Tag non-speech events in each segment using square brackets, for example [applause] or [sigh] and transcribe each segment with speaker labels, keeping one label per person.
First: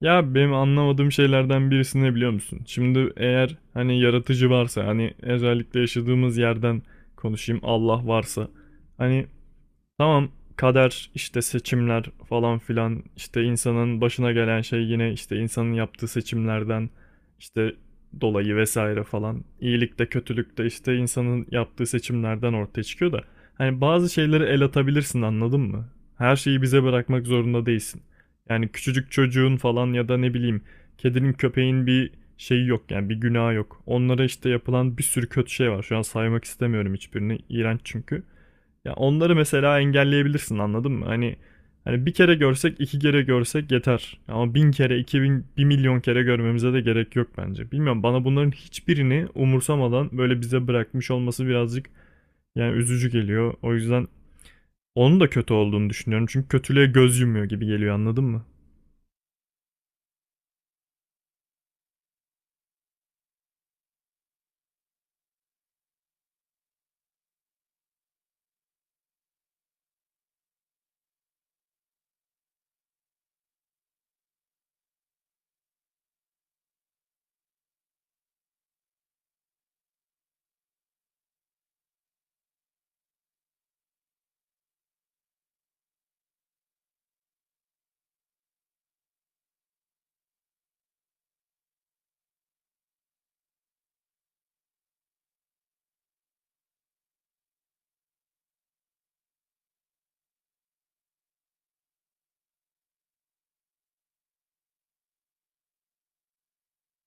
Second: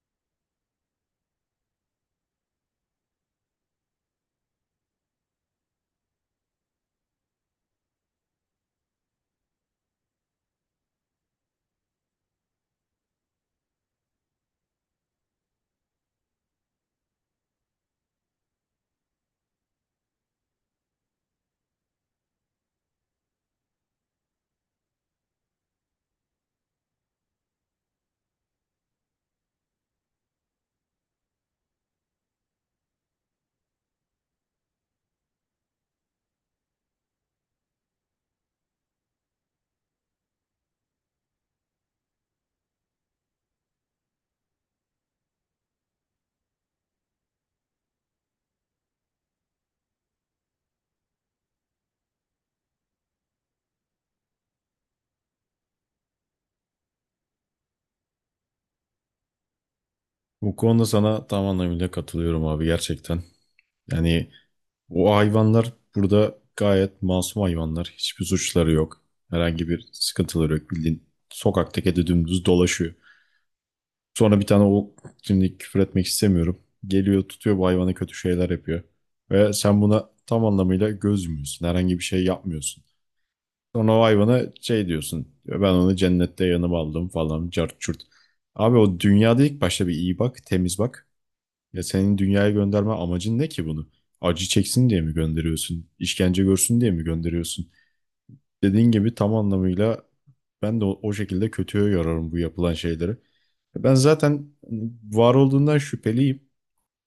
Speaker 1: Ya benim anlamadığım şeylerden birisi ne biliyor musun? Şimdi eğer hani yaratıcı varsa hani özellikle yaşadığımız yerden konuşayım, Allah varsa hani. Tamam, kader işte, seçimler falan filan, işte insanın başına gelen şey yine işte insanın yaptığı seçimlerden işte dolayı vesaire falan. İyilik de kötülük de işte insanın yaptığı seçimlerden ortaya çıkıyor da. Hani bazı şeyleri el atabilirsin anladın mı? Her şeyi bize bırakmak zorunda değilsin. Yani küçücük çocuğun falan ya da ne bileyim kedinin köpeğin bir şeyi yok yani, bir günahı yok. Onlara işte yapılan bir sürü kötü şey var. Şu an saymak istemiyorum hiçbirini. İğrenç çünkü. Ya onları mesela engelleyebilirsin anladın mı? Hani bir kere görsek, iki kere görsek yeter. Ama 1000 kere, 2000, 1.000.000 kere görmemize de gerek yok bence. Bilmiyorum, bana bunların hiçbirini umursamadan böyle bize bırakmış olması birazcık yani üzücü geliyor. O yüzden onun da kötü olduğunu düşünüyorum. Çünkü kötülüğe göz yumuyor gibi geliyor anladın mı?
Speaker 2: Bu konuda sana tam anlamıyla katılıyorum abi gerçekten. Yani o hayvanlar burada gayet masum hayvanlar. Hiçbir suçları yok. Herhangi bir sıkıntıları yok. Bildiğin sokakta kedi dümdüz dolaşıyor. Sonra bir tane o şimdi küfür etmek istemiyorum. Geliyor tutuyor bu hayvana kötü şeyler yapıyor. Ve sen buna tam anlamıyla göz yumuyorsun. Herhangi bir şey yapmıyorsun. Sonra o hayvana şey diyorsun. Ben onu cennette yanıma aldım falan cart çurt. Abi o dünyada ilk başta bir iyi bak, temiz bak. Ya senin dünyaya gönderme amacın ne ki bunu? Acı çeksin diye mi gönderiyorsun? İşkence görsün diye mi gönderiyorsun? Dediğin gibi tam anlamıyla ben de o şekilde kötüye yorarım bu yapılan şeyleri. E ben zaten hani, var olduğundan şüpheliyim.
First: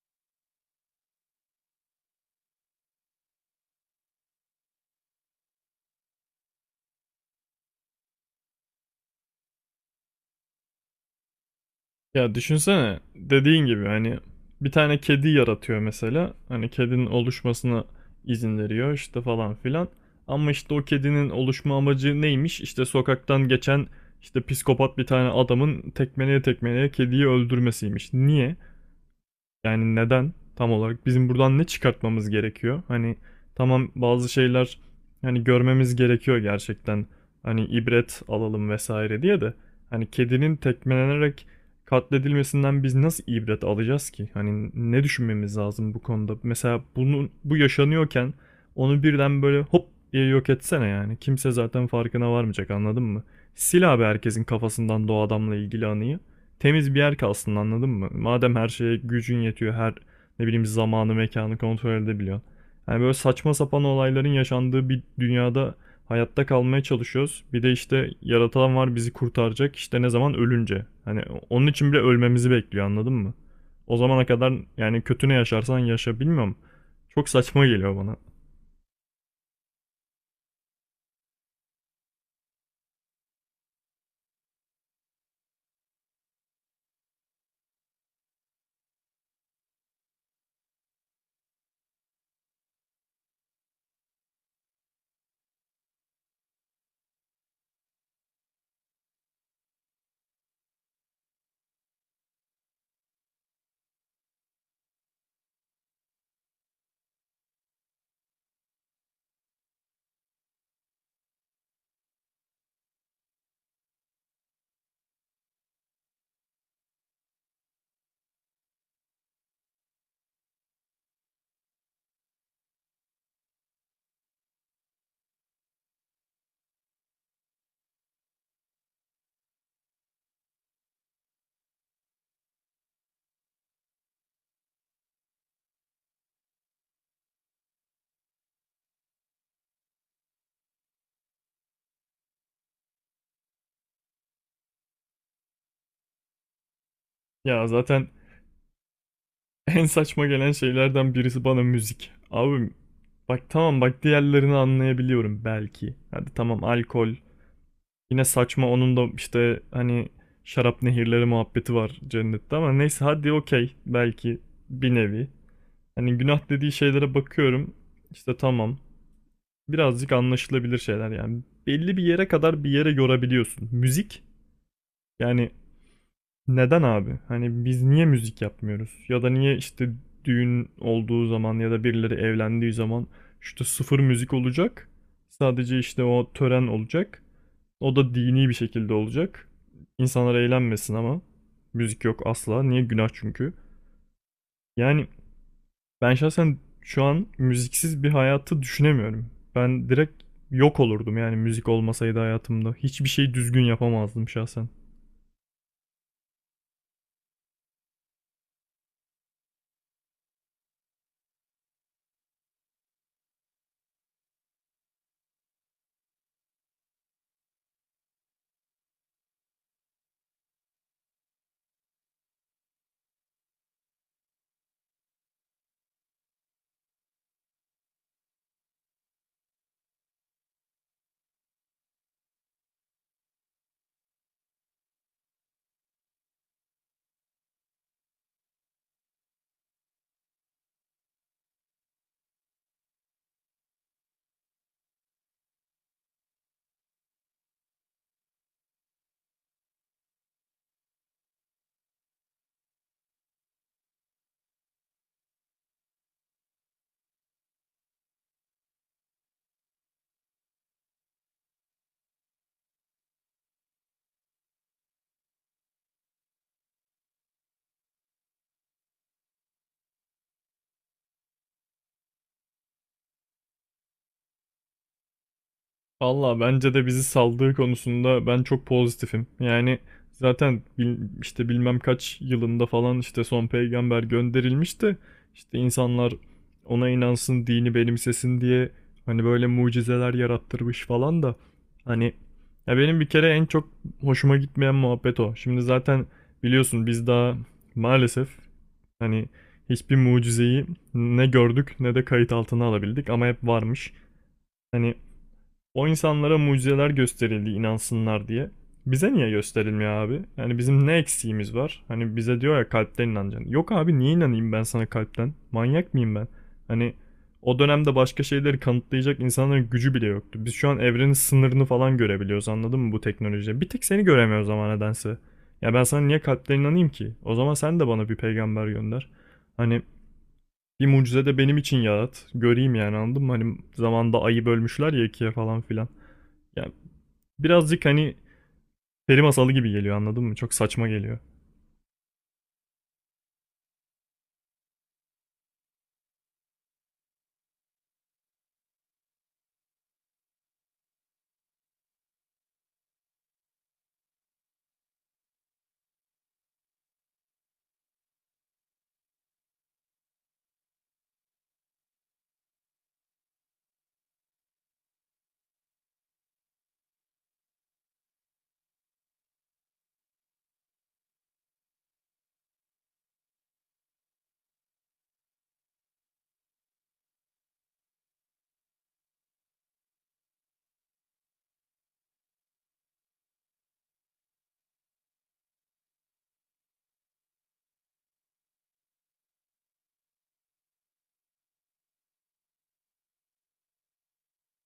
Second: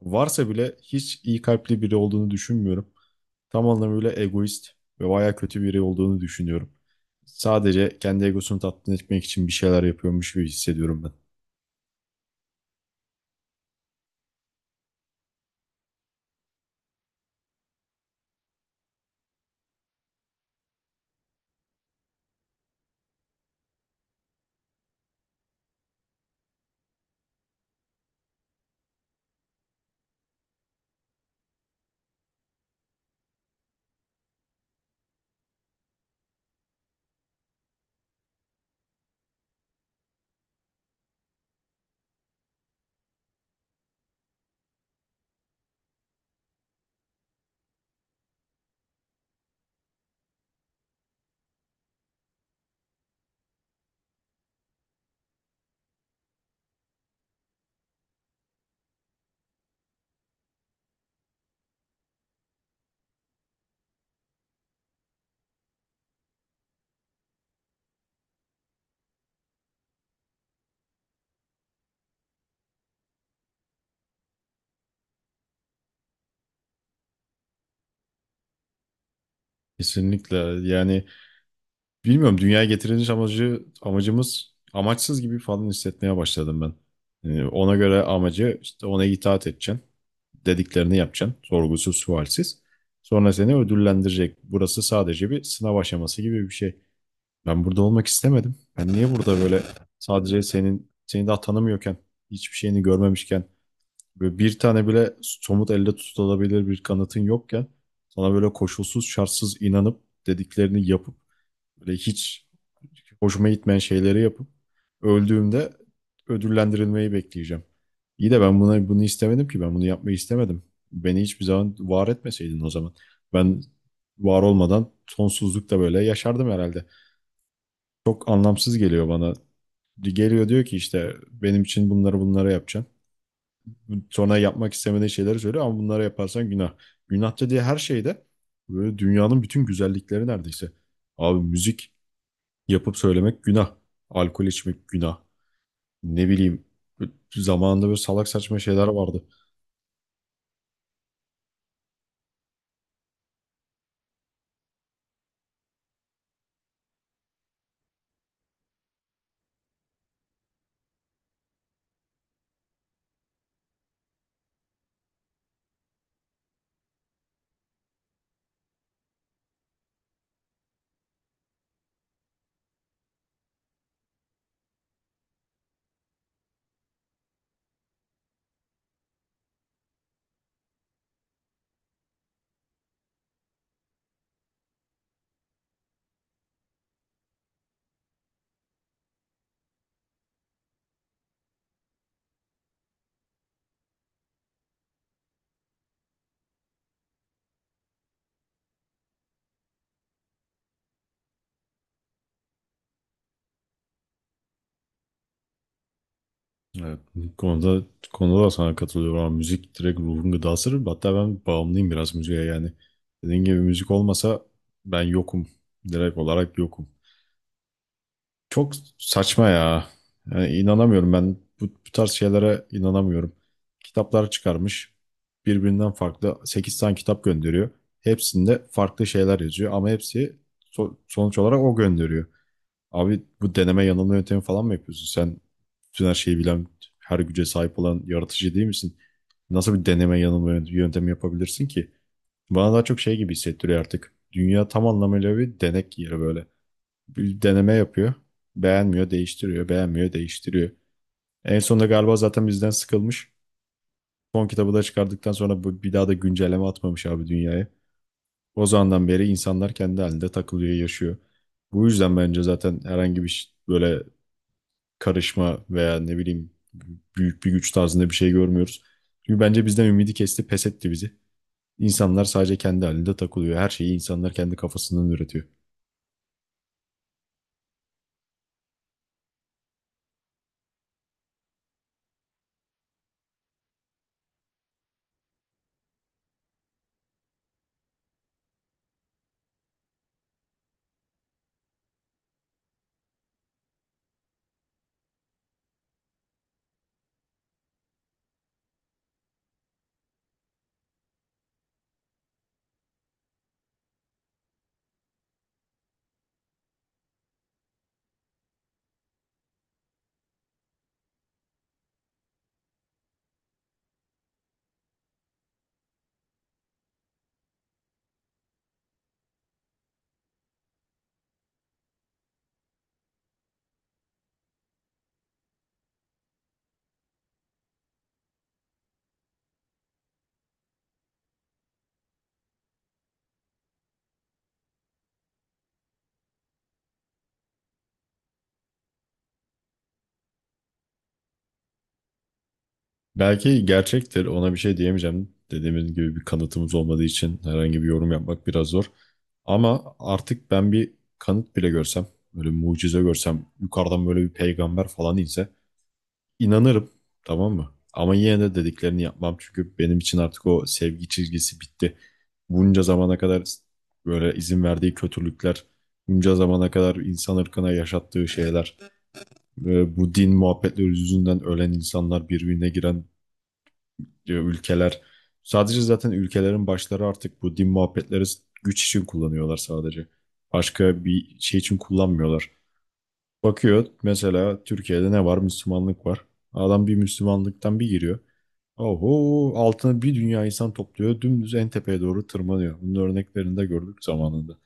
Speaker 2: Varsa bile hiç iyi kalpli biri olduğunu düşünmüyorum. Tam anlamıyla egoist ve bayağı kötü biri olduğunu düşünüyorum. Sadece kendi egosunu tatmin etmek için bir şeyler yapıyormuş gibi hissediyorum ben.
Speaker 1: Ya düşünsene, dediğin gibi hani bir tane kedi yaratıyor mesela. Hani kedinin oluşmasına izin veriyor işte falan filan. Ama işte o kedinin oluşma amacı neymiş? İşte sokaktan geçen işte psikopat bir tane adamın tekmeleye tekmeleye kediyi öldürmesiymiş. Niye? Yani neden, tam olarak bizim buradan ne çıkartmamız gerekiyor? Hani tamam, bazı şeyler hani görmemiz gerekiyor gerçekten. Hani ibret alalım vesaire diye de, hani kedinin tekmelenerek katledilmesinden biz nasıl ibret alacağız ki? Hani ne düşünmemiz lazım bu konuda? Mesela bunun, bu yaşanıyorken onu birden böyle hop diye yok etsene yani. Kimse zaten farkına varmayacak anladın mı? Sil abi, herkesin kafasından doğu adamla ilgili anıyı, temiz bir yer kalsın anladın mı? Madem her şeye gücün yetiyor, her ne bileyim zamanı, mekanı kontrol edebiliyorsun. Yani böyle saçma sapan olayların yaşandığı bir dünyada hayatta kalmaya çalışıyoruz. Bir de işte yaratan var bizi kurtaracak işte ne zaman ölünce. Hani onun için bile ölmemizi bekliyor anladın mı? O zamana kadar yani kötü ne yaşarsan yaşa, bilmiyorum. Çok saçma geliyor bana.
Speaker 2: Kesinlikle, yani bilmiyorum, dünyaya getiriliş amacı amacımız amaçsız gibi falan hissetmeye başladım ben. Yani ona göre amacı işte ona itaat edeceksin. Dediklerini yapacaksın. Sorgusuz sualsiz. Sonra seni ödüllendirecek. Burası sadece bir sınav aşaması gibi bir şey. Ben burada olmak istemedim. Ben niye burada böyle sadece senin seni daha tanımıyorken hiçbir şeyini görmemişken böyle bir tane bile somut elde tutulabilir bir kanıtın yokken sana böyle koşulsuz şartsız inanıp dediklerini yapıp böyle hiç hoşuma gitmeyen şeyleri yapıp öldüğümde ödüllendirilmeyi bekleyeceğim. İyi de ben buna bunu istemedim ki, ben bunu yapmayı istemedim. Beni hiçbir zaman var etmeseydin o zaman. Ben var olmadan sonsuzlukta böyle yaşardım herhalde. Çok anlamsız geliyor bana. Geliyor diyor ki işte benim için bunları yapacaksın. Sonra yapmak istemediğin şeyleri söylüyor ama bunları yaparsan günah. Günah dediği her şeyde böyle dünyanın bütün güzellikleri neredeyse. Abi müzik yapıp söylemek günah. Alkol içmek günah. Ne bileyim,
Speaker 1: Ya
Speaker 2: zamanında böyle
Speaker 1: zaten
Speaker 2: salak saçma şeyler vardı.
Speaker 1: [laughs] en saçma gelen şeylerden birisi bana müzik. Abi bak, tamam, bak, diğerlerini anlayabiliyorum belki. Hadi tamam, alkol. Yine saçma, onun da işte hani şarap nehirleri muhabbeti var cennette ama neyse, hadi okey, belki bir nevi. Hani günah dediği şeylere bakıyorum. İşte tamam. Birazcık anlaşılabilir şeyler yani. Belli bir yere kadar bir yere yorabiliyorsun. Müzik yani, neden abi? Hani biz niye müzik yapmıyoruz? Ya da niye işte düğün olduğu zaman ya da birileri evlendiği zaman işte sıfır müzik olacak. Sadece işte o tören olacak. O da dini bir şekilde olacak. İnsanlar eğlenmesin ama, müzik yok asla. Niye? Günah çünkü. Yani ben şahsen şu an müziksiz bir hayatı düşünemiyorum. Ben direkt yok olurdum yani müzik olmasaydı hayatımda. Hiçbir şey düzgün yapamazdım şahsen.
Speaker 2: Evet, bu konuda da sana katılıyorum ama müzik direkt ruhun gıdası. Hatta ben bağımlıyım biraz müziğe yani. Dediğin gibi müzik olmasa ben yokum. Direkt olarak yokum. Çok saçma ya. Yani inanamıyorum ben bu tarz şeylere inanamıyorum. Kitaplar çıkarmış. Birbirinden farklı 8 tane kitap gönderiyor. Hepsinde farklı şeyler yazıyor ama hepsi sonuç olarak o gönderiyor. Abi bu deneme yanılma yöntemi falan mı yapıyorsun? Sen bütün her şeyi bilen, her güce sahip olan yaratıcı değil misin? Nasıl bir deneme yanılma yöntemi yapabilirsin ki? Bana daha çok şey gibi hissettiriyor artık. Dünya tam anlamıyla bir denek yeri, böyle bir deneme yapıyor. Beğenmiyor, değiştiriyor, beğenmiyor, değiştiriyor. En sonunda galiba zaten bizden sıkılmış. Son kitabı da çıkardıktan sonra bir daha da güncelleme atmamış abi dünyaya. O zamandan beri insanlar kendi halinde takılıyor, yaşıyor. Bu yüzden bence zaten herhangi bir böyle karışma veya ne bileyim büyük bir güç tarzında bir şey görmüyoruz. Çünkü bence bizden ümidi kesti, pes etti bizi. İnsanlar sadece kendi halinde takılıyor. Her şeyi insanlar kendi kafasından üretiyor.
Speaker 1: Valla bence de bizi saldığı konusunda ben çok pozitifim. Yani zaten işte bilmem kaç yılında falan işte son peygamber gönderilmişti. İşte insanlar ona inansın, dini benimsesin diye hani böyle mucizeler yarattırmış falan da. Hani ya, benim bir kere en çok hoşuma gitmeyen muhabbet o. Şimdi zaten biliyorsun biz daha maalesef hani hiçbir mucizeyi ne gördük ne de kayıt altına alabildik, ama hep varmış. Hani o insanlara mucizeler gösterildi inansınlar diye. Bize niye gösterilmiyor abi? Yani bizim ne eksiğimiz var? Hani bize diyor ya kalpten inanacaksın. Yok abi, niye inanayım ben sana kalpten? Manyak mıyım ben? Hani o dönemde başka şeyleri kanıtlayacak insanların gücü bile yoktu. Biz şu an evrenin sınırını falan görebiliyoruz anladın mı bu teknolojiyle? Bir tek seni göremiyoruz ama nedense. Ya ben sana niye kalpten inanayım ki? O zaman sen de bana bir peygamber gönder. Hani bir mucize de benim için yarat. Göreyim yani, anladın mı? Hani zamanda ayı bölmüşler ya ikiye falan filan. Yani birazcık hani peri masalı gibi geliyor anladın mı? Çok saçma geliyor.
Speaker 2: Belki gerçektir, ona bir şey diyemeyeceğim. Dediğimiz gibi bir kanıtımız olmadığı için herhangi bir yorum yapmak biraz zor. Ama artık ben bir kanıt bile görsem, böyle bir mucize görsem, yukarıdan böyle bir peygamber falan inse inanırım, tamam mı? Ama yine de dediklerini yapmam çünkü benim için artık o sevgi çizgisi bitti. Bunca zamana kadar böyle izin verdiği kötülükler, bunca zamana kadar insan ırkına yaşattığı şeyler, ve bu din muhabbetleri yüzünden ölen insanlar, birbirine giren diyor ülkeler. Sadece zaten ülkelerin başları artık bu din muhabbetleri güç için kullanıyorlar sadece. Başka bir şey için kullanmıyorlar. Bakıyor mesela Türkiye'de ne var? Müslümanlık var. Adam bir Müslümanlıktan bir giriyor. Oho, altına bir dünya insan topluyor. Dümdüz en tepeye doğru tırmanıyor. Bunun örneklerini de gördük zamanında.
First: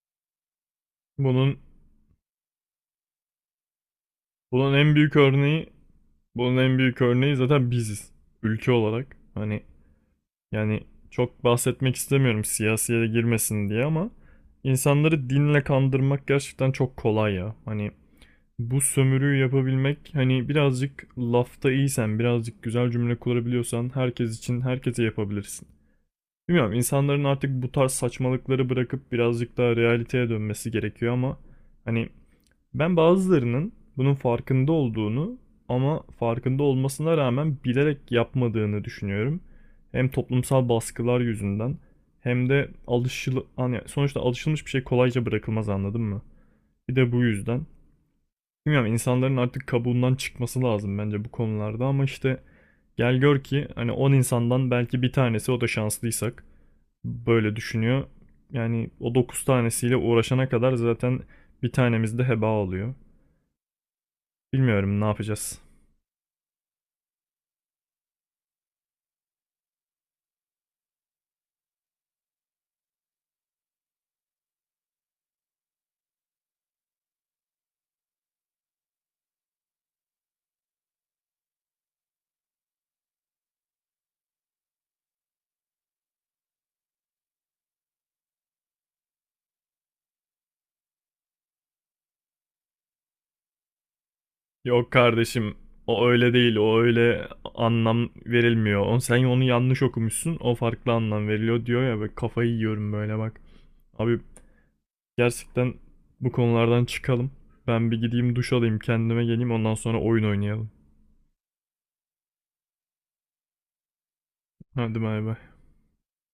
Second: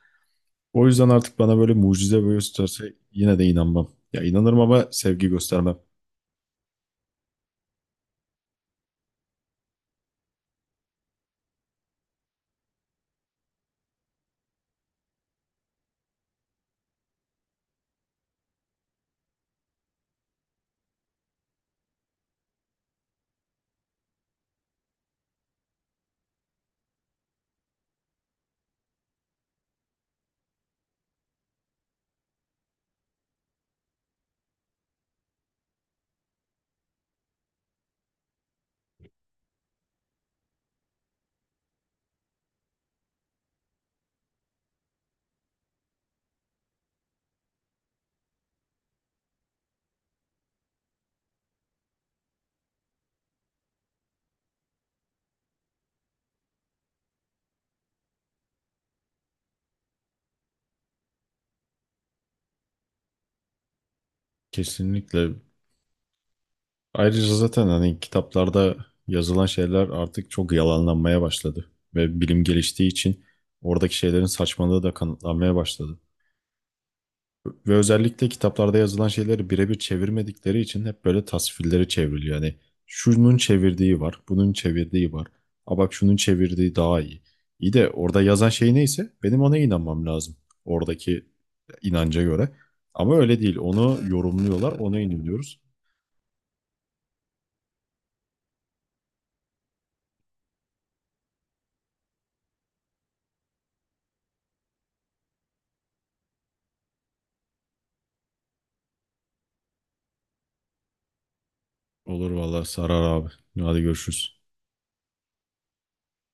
Speaker 2: O yüzden artık bana
Speaker 1: Bunun
Speaker 2: böyle mucize böyle tutarsa yine de inanmam. Ya inanırım
Speaker 1: bunun
Speaker 2: ama
Speaker 1: en büyük
Speaker 2: sevgi
Speaker 1: örneği
Speaker 2: göstermem.
Speaker 1: bunun en büyük örneği zaten biziz. Ülke olarak. Hani yani çok bahsetmek istemiyorum siyasiye de girmesin diye, ama insanları dinle kandırmak gerçekten çok kolay ya. Hani bu sömürüyü yapabilmek, hani birazcık lafta iyisen, birazcık güzel cümle kurabiliyorsan herkes için, herkese yapabilirsin. Bilmiyorum, insanların artık bu tarz saçmalıkları bırakıp birazcık daha realiteye dönmesi gerekiyor ama hani ben bazılarının bunun farkında olduğunu, ama farkında olmasına rağmen bilerek yapmadığını düşünüyorum. Hem toplumsal baskılar yüzünden hem de alışılı, hani sonuçta alışılmış bir şey kolayca bırakılmaz anladın mı? Bir de bu yüzden. Bilmiyorum, insanların artık kabuğundan çıkması lazım bence bu konularda ama işte gel gör ki hani 10 insandan belki bir tanesi, o da şanslıysak, böyle düşünüyor. Yani o 9 tanesiyle uğraşana kadar zaten bir tanemiz de heba oluyor. Bilmiyorum ne
Speaker 2: Kesinlikle.
Speaker 1: yapacağız.
Speaker 2: Ayrıca zaten hani kitaplarda yazılan şeyler artık çok yalanlanmaya başladı. Ve bilim geliştiği için oradaki şeylerin saçmalığı da kanıtlanmaya başladı. Ve özellikle kitaplarda yazılan şeyleri birebir çevirmedikleri için hep böyle tasvirleri çevriliyor. Yani şunun çevirdiği var, bunun çevirdiği var. A bak, şunun çevirdiği daha iyi. İyi de orada yazan şey neyse benim ona inanmam lazım. Oradaki inanca göre. Ama öyle değil. Onu yorumluyorlar,
Speaker 1: Yok
Speaker 2: ona
Speaker 1: kardeşim,
Speaker 2: inanıyoruz.
Speaker 1: o öyle değil, o öyle anlam verilmiyor. O, sen onu yanlış okumuşsun, o farklı anlam veriliyor diyor ya, böyle kafayı yiyorum böyle bak. Abi gerçekten bu konulardan çıkalım. Ben bir gideyim duş alayım, kendime geleyim, ondan sonra oyun oynayalım.
Speaker 2: Olur vallahi, sarar abi. Hadi görüşürüz.
Speaker 1: Hadi bay bay.